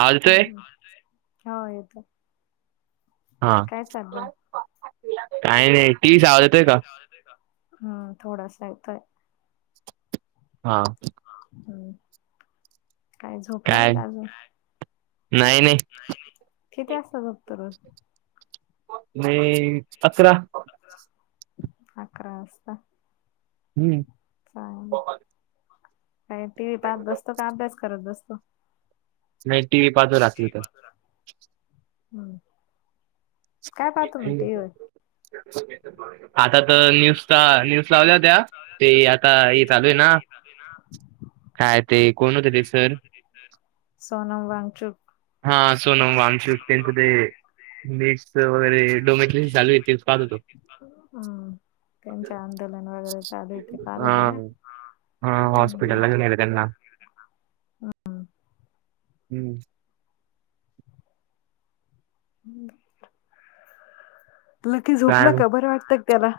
आवाज येतोय? हम् हो येतो. हा काय चाललंय काही नाही तीसवाज येतोय का. हम्म थोडासा येतोय. हा. ह काय झोपलं नाही काय? का अजून. नाही नाही. किती असताततर. नाही अचरा. अकरा वाजता. हम्म ब. का टी व्ही पाहत बसतो का अभ्यास करत बसतो. नाही टी व प. हम्. थँू. आता तर नुसता लिफ्ट लावल्या होत्या ते आता हे चालू आहे ना. ये ना. काय ते कोण होते ते सर? सोनम वांगचुक. हा सोनम वांगचूक त्यानच ते, नीट च वगैरे. डोमेट्री चालू हाय तेच पाहत होतो. हम्म त्यांचे आंदोलन वगैरे चालू ते पाहत हा होता का. हा हॉस्पिटलला नेल त्यांना, हम्म. हम्म. लकी काय झोपलाका बर वाटतं का त्याला?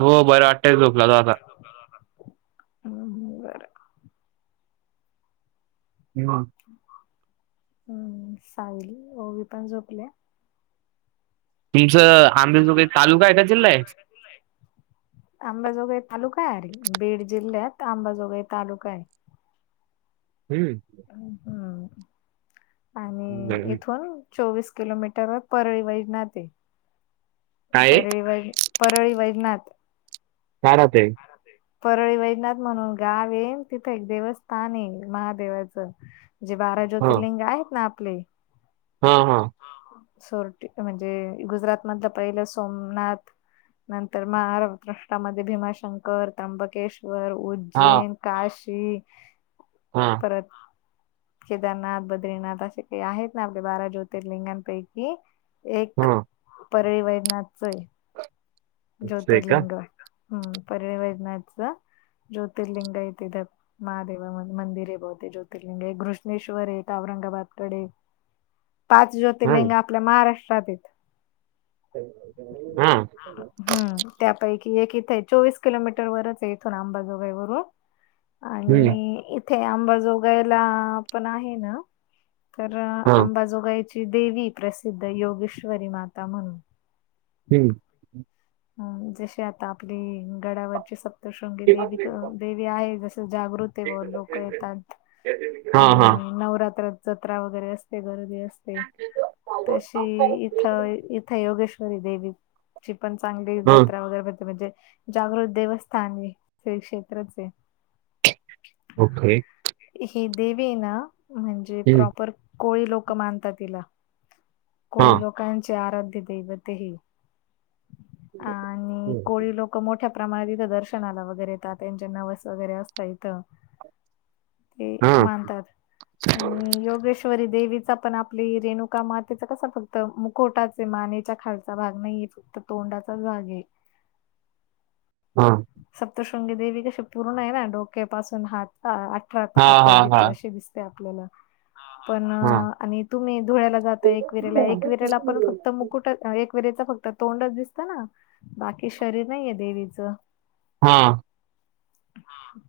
हो बरं वाटतंय झोपला तो आता. हम्म बरं हम्म. हम्म सायली, ओवी पण झोपलिये. तुमचं आंबेजोगई तालुका आहे का जिल्हा आहे? अंबाजोगाई तालुका अरे बीड जिल्ह्यात अंबाजोगाई तालुका आहे. हम्म. हम्, आणि हम्म. इथून चोवीस किलोमीटरवर परळी वैधनाथ ये. काय आहे? परळी वै, परळी वैधनाथ. का राहते? राहते. परळी वैधनाथ म्हणून गाव ये तिथं एक देवस्थान ये महादेवाचं. जे बारा हा. ज्योतिर्लिंग आहेत ना आपले. हा हा. हा हा, सोरटी म्हणजे गुजरात मधलं पहिलं सोमनाथ. नंतर माराष्ट्रामध्ये भीमाश शंकर, त्र्यंबकेश्वर, हा उज्जैन, काशी. हा. परत केदारनाथ, बद्रीनाथ असे काही आहेत ना आपल्या बारा ज्योतिर्लिंगांपैकी. एक, हा. परळीवैधनाथच ये. असं आहे का? ज्योतिर्लिंग, हम्म परळी वैधनाथच, ज्योतिर्लिंगया तीथ. महादेवा मंदिर आहे बहुते ज्योतिर्लिंग एक घृष्णेश्वर आहे एक औरंगाबादकड पाच हा. ज्योतिर्लिंग आपल्या महाराष्ट्रात हायत. हा. हम् त्यापैकी एक इथं हाय चोवीस किलोमीटर वरच आहे इथून आंबाजोगाई वरून. हम्म. आणि इथे आंबा जोगायला पण आहे न. तर हा. अंबाजोगाईची देवी प्रसिद्ध योगेश्वरी माता म्हणून. हम्म. अ जशी आता आपली गडावरची सप्तशृंगी देवीक दे वी आहे जस जागृत वो लोक येतात, हा आणि हा. नवरात्रात जत्रा वगैरे असते [unintelligible] गर्दी असते, तशी इथ इथ योगेश्वरी देवीची पण [unintelligible] हा. जत्रा वगैरे भरते म्हणजे जागृत देवस्थान आहे श्री क्षेत्रचे आहे. ओके. ही देवी ना म्हणजे हम्म. प्रॉपर कोळी लोकं मानतात हिला. हा. कोळी लोकांचे आराध्य दैवतेही अ आणि कोळी लोकं मोठ्या प्रमाणात इथं दर्शनाला वगैरे येतात त्यांचे नवस वगैरे असतात इथं. [inaudible] ते हा. मानतात आणि योगेश्वरी देवीचा पण आपली रेणुका मा तेचा कसा फक्त मुकोटा च आहे मानेच्या खालचा भाग नाहीय फक्त तोंडाचाच भाग आहे. [inaudible] हा. सप्तशृंगी देवी कशी पूर्ण आहे ना डोक्यापासून हात आ हा हात हा हा. भित अशी दिसते आपल्याला पण हा. आणि तुम्ही धुळ्याला जात एक वीरेला एकवीरेला पण फक्त मुकूट अ एकवीरेच फक्त तोंडच दिसतं ना बाकी शरीर नाहीये देवीचं. हा.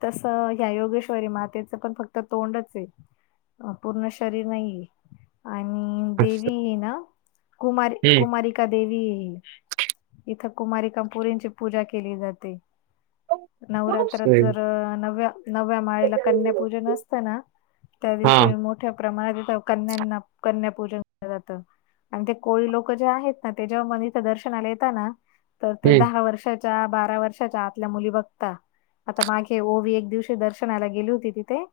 तस ह्या योगेश्वरी मातेचं पण फक्त तोंडच ये. अ पूर्ण शरीर नाहीये. आणि असं. देवीये ना कुमारी हम्म. कुमारी का देवीये ही इथं कुमारीका पोरींची पूजा केली जाते. असं नवरात्रात आहे. जर नव्या नव्या माळेला कन्यापूजन नसतं ना त्या हा. दिवशी मो ठ्या प्रमाणात इथ कन्यांना कन्या पूजन केलं जातं. आणि ते कोळी लोक जे आहेत ना ते जेव्हा म इथं दर्शनाला येताना तर ते हम्म. दहा वर्षाच्या बारा वर्षाच्या आतल्या मुली बघता आता मागे ओवी एक दिवशी दर्शनाला गेली होती तिथे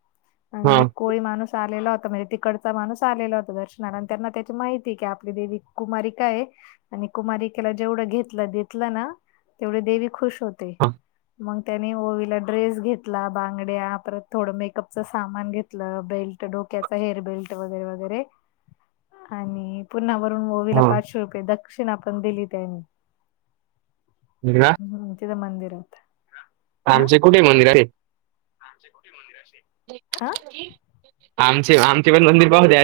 हा. आणि एक कोळी माणूस आलेला होत म्हणजे तिकडचा माणूस आलेला होता दर्शनाला आणि त्यांना त्याची माहिती की आपली देवी कुमारी का आहे. आणि कुमारिकेला जेवढं घेतलं देतलं ना तेवढी देवी खुश होते हा. मग त्यानी ओवी ला ड्रेस घेतला बांगड्या परत थोड मेकअपच सामान घेतलं बेल्ट डोक्याचा हेअर बेल्ट वगैरे वगैरे आणि पुन्हा वरून ओवीला हा. पाचशे रुपये दक्षिणा पण दिली त्यानी. [unintelligible] हम् तिथं मंदिरात. आमचे कुठे मंदिर [unintelligible] आमचे कुठे मंदिर अशे? आमचे आमचे पण मंदिर पाहुद्या.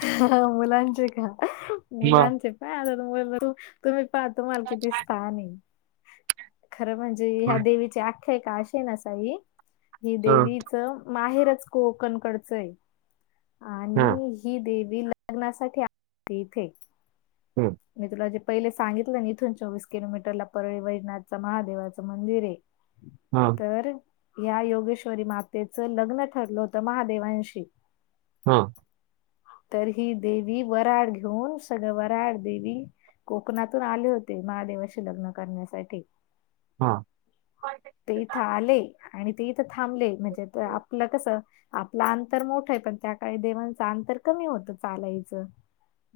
मुलांचे का मग मुलांचे. नाही आता तुम्ही तर मालकीचे स्थान आहे खरं म्हणजे ज ह्या देवीची आख्यायिका अशी ये ना साई हि देवीच माहेरच कोकण कडचं आहे. आणि ही देवी लग्नासाठी आलेली इथे. हम. मी तुला जे पहिले सांगितलं ना इथून चोवीस किलोमीटरला परळी वैद्यनाथ चं महादेवाचं मंदिर आहे. हम् हा. तर या योगेश्वरी मातेचं लग्न ठरलं होतं महादेवांशी. हां. तर ही देवी व्हराड घेऊन, सगळं व्हराड देवी कोकणातून आले होते, महादेवाशी लग्न करण्यासाठी. हा. ते इथं आले आणि ते इथं थांबले, म्हणजे आपलं कस आपलं अंतर मोठंय पण त्या काळी देवांचं अंतर कमी होत चालायचं.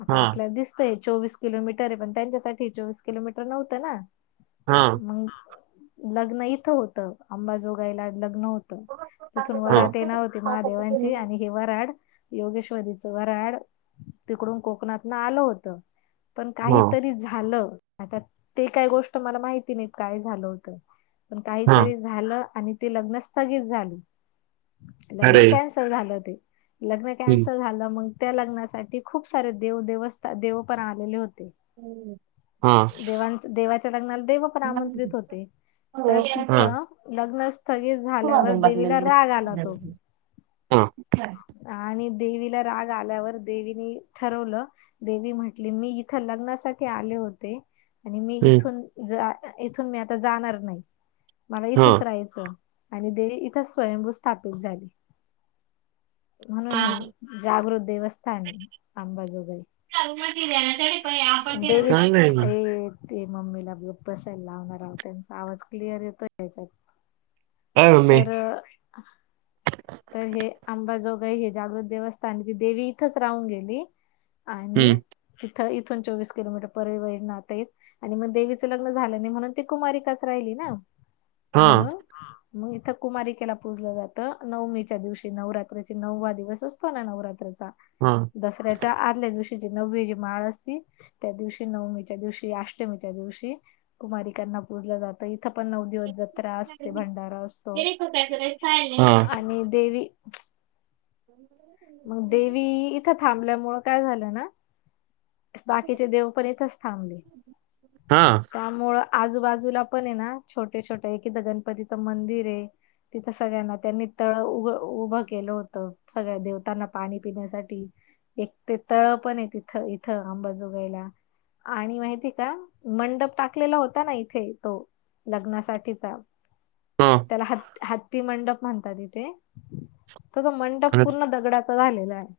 आता आपल्याला दिसतय हे चोवीस किलोमीटर ये पण त्यांच्यासाठी चोवीस किलोमीटर नव्हतं ना. हां. मंग, लग्न इथं होत, आंबाजोगाईला लग्न हो त, तिथून हा हा वरात येणार ती महादेवांची आणि हे वराड, योगेश्वरीच वराड तिकडून कोकणातन आलं होत. पण हा काहीतरी झालं, आता ते काय गोष्ट मला माहिती नाहीत काय झालं होतं. पण हा काहीतरी झालं आणि ते लग्न स्थगित झाली, लग्न अरे कॅन्स ल् झालं ते, लग्न कॅन्सल झालं मग त्या लग्नासाठी खूप सारे देव-देवस्थ-देव पण आलेले होते. हा देवांचं देवाच्या लग्नाला देव पण आमंत्रित होते. तर हा तिथं लग्न स्थगित झाल्यावर देवीला राग आला तो. हा आणि देवीला राग आल्यावर, देवीनी ठरवलं देवी म्हटली मी इथं लग्नासाठी आले होते. आणि मी इथून ज इथून मी आता जाणार नाही. मला हा इथंच राहायचं आणि देवी इथंच स्वयंभू स्थापित झाली. म्हणून हे जागृत देवस्थान ये अंबाजोगई. आपण [unintelligible] ए ते मम्मीला गप बसायला लावणा राव, त्यांचा आवाज क्लिअर येतोय याच्यात. अय मम्मी तर तर हे आंबाजोगाही हे जागृत देवस्थान ये ती देवी इथच राहून गेली. आणि हम्म तिथं इथून चोवीस किलोमीटर परईवरईनाथ येत. आणि मग देवीचं लग्न झालं नाही म्हणून ती कुमारीकाच राहिली ना. हा म्हणून मग इथं कुमारिकेला पूजलं जातं नवमीच्या दिवशी नवरात्रीची नववा दिवस असतो ना, नवरात्रीचा? हं. दसऱ्याच्या आदल्या दिवशी, जी नववी जी माळ असती. त्या दिवशी, नवमीच्या दिवशी, अष्टमीच्या दिवशी कुमारीकांना पूजल जात. त इथं पण नऊ दिवस जत्रा असते, भंडारा असतो. कायक [unintelligible] आणि देवी हो [inaudible] मग देवी इथं थांबल्यामुंळ काय झालं ना? बाकीचे देव पण इथच थांबले, हा हा का मुळं आजूबाजूला पने ना छोटे-छोटे एक इथं गणपतीचं मंदिर ये. तिथं सगळ्यांना त्यांनी तळ उभ-उभं केलं होतं. सगळ्या देवतांना पाणी पिण्यासाठी, एक ते तळ पण ये तिथं. इथ आंबा जोगाईला. आणि माहिती का मंडप टाकलेला होता ना, इथे तो लग्नासाठीचा हम् त्याला हती हत्ती मंडप म्हणतात इथे तो जो मंडप पूर्ण दगडाचा त झालेलं आहे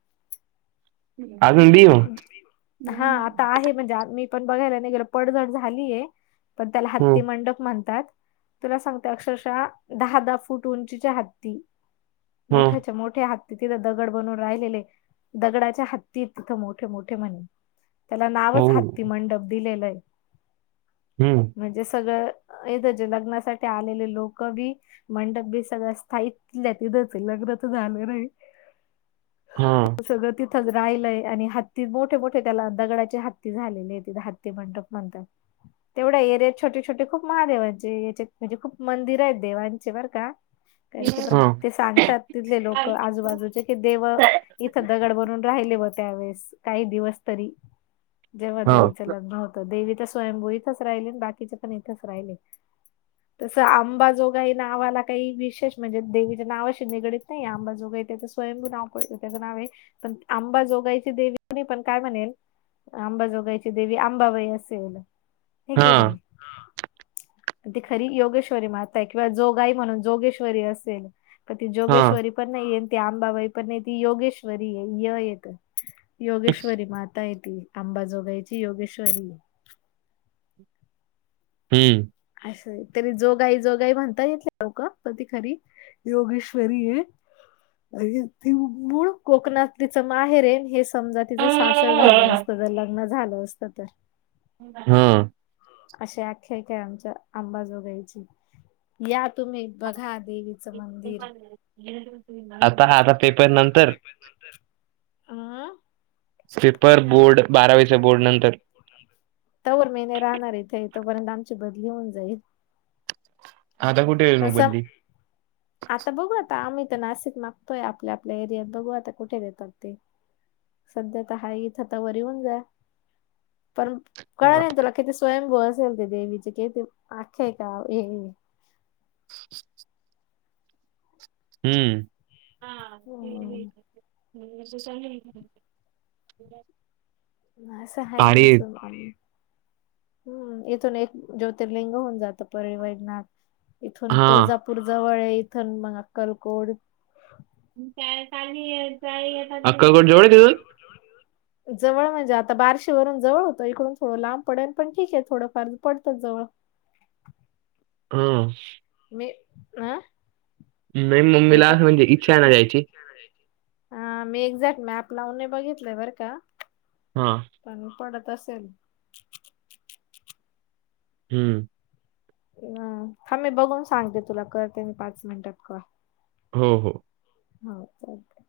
अजुन बी [unintelligible] हा आता आहे म्हणजे मी पण बघायला नाही गेलो पडझड झालीय पण त्याला हो हत्ती मंडप म्हणतात तुला सांगते अक्षरशः दहा, दहा फूट उंचीचे हत्ती मोठ्याच्या मोठ्या हत्त तिथ दगड बनून राहिलेले दगडाच्या हत्तीत तिथं मोठे, मोठे म्हणे त्याला हो नावच हत्ती मंडप दिलेलंय हम्म म्हणजे सगळं येत जे लग्नासाठी आलेले लोक बी मंडप बी सगळ्या स्थायी इतल्या तिथंच लग्न तर झालं नाही हा सगळं तिथंच राहिलंय आणि हत्ती मोठे, मो त्याला दगडाची हत्ती झालेली आहे तिथ त्याला हत्ती मंडप म्हणतात तेवढ्या एरियात छोटे, छोटे खूप महादेवांचे याचेत म्हणजे खूप मंदिर आहेत देवांचे बर का कारण की प्र हा ते सांगतात तिथले लोक आजू, बाजूचे की देव इथं दगड बनुन राहिले व त्यावेेळेस काही दिवस तरी जेव्हा हा देवीच लग्न होत तर देवी तर स्वयंभू इथच राहिली आणि बाकीचे पण इथच राहिले तसं आंबाजोगाई नावाला काही विशेष म्हणजे देवीच्या नावाशी निगडत नाही आंबाजोगाई ते [unintelligible] स्वयंभू नाव त्याच नाव आहे पण आंबाजोगायची देवी पण काय म्हणेल आंबाजोगायची देवी आंबाबाई असेल हे के हा नाही हम्म ती खरी योगेश्वरी माता आहे किंवा जोगाई म्हणून जोगेश्वरी असेल कती हा जोगेश्वरी पण नाही ते आंबाबाई पण नाही ती योगेश्वरी आहे य येत योगेश श्वरी माता य ती आंबाजोगाईची योगेश्वरी हम्म असं तरी जोगाई, जोगाई म्हणता येत लोक पण ती खरी योगेश्वरी ये मूळ कोकणात तिच माहेर हे समजा तिचं सासर झालं असत तर लग्न झालं असतं तर हम्म अशी आख्यायिका आहे आमच्या आंबाजोगाईची या तुम्ही बघा देवीचं मंदिर आता ह आता पेपर कसा झाला नंतर पेपर नंतर स्लीपर बोर्ड बारावीच्या बोर्ड नंतर तवर महिने राहणार इथे तोपर्यंत आमची बदली होऊन जाईल आता कुठे म तसं बदली आता बघू आता आम्ही तर नाशिक मागतोय आपल्या आपल्या एरियात बघू आता कुठे देतात ते सध्या तर हा इथंता व येऊन जा पण कळलं हा. नाही तुला किती स स्वयंभू असेल ते देवीचे क ते आख्यायिका हे ए हम्म हम्म [unintelligible] असं हाय भारी आहे. आमचं आणि हम्म इथून एक ज्योतिर्लिंग होऊन जातं परळी वैजनाथ इथून हा तुळजा तूर जवळ हाय इथुन मग अक्कलकोड अक्काकोट जवळ आहे तिथून? [unintelligible] जवळ म्हणजे आता बारशीवररून जवळ होतं इकडून थोडं लांब पडेल पण ठीक आहे थोडफार पडतं जवळ. हम. मी अं? नाही मम्मीला अस म्हणजे इच्छा नाही याची अ मी एक्झॅक्ट मॅप लावून बघितलंय बर का. हां. कमी पडत असेल. हम्. ह थांब मी बघून सांगते तुला करते मी पाच मिनिटात कॉल. हो हो. [inaudible]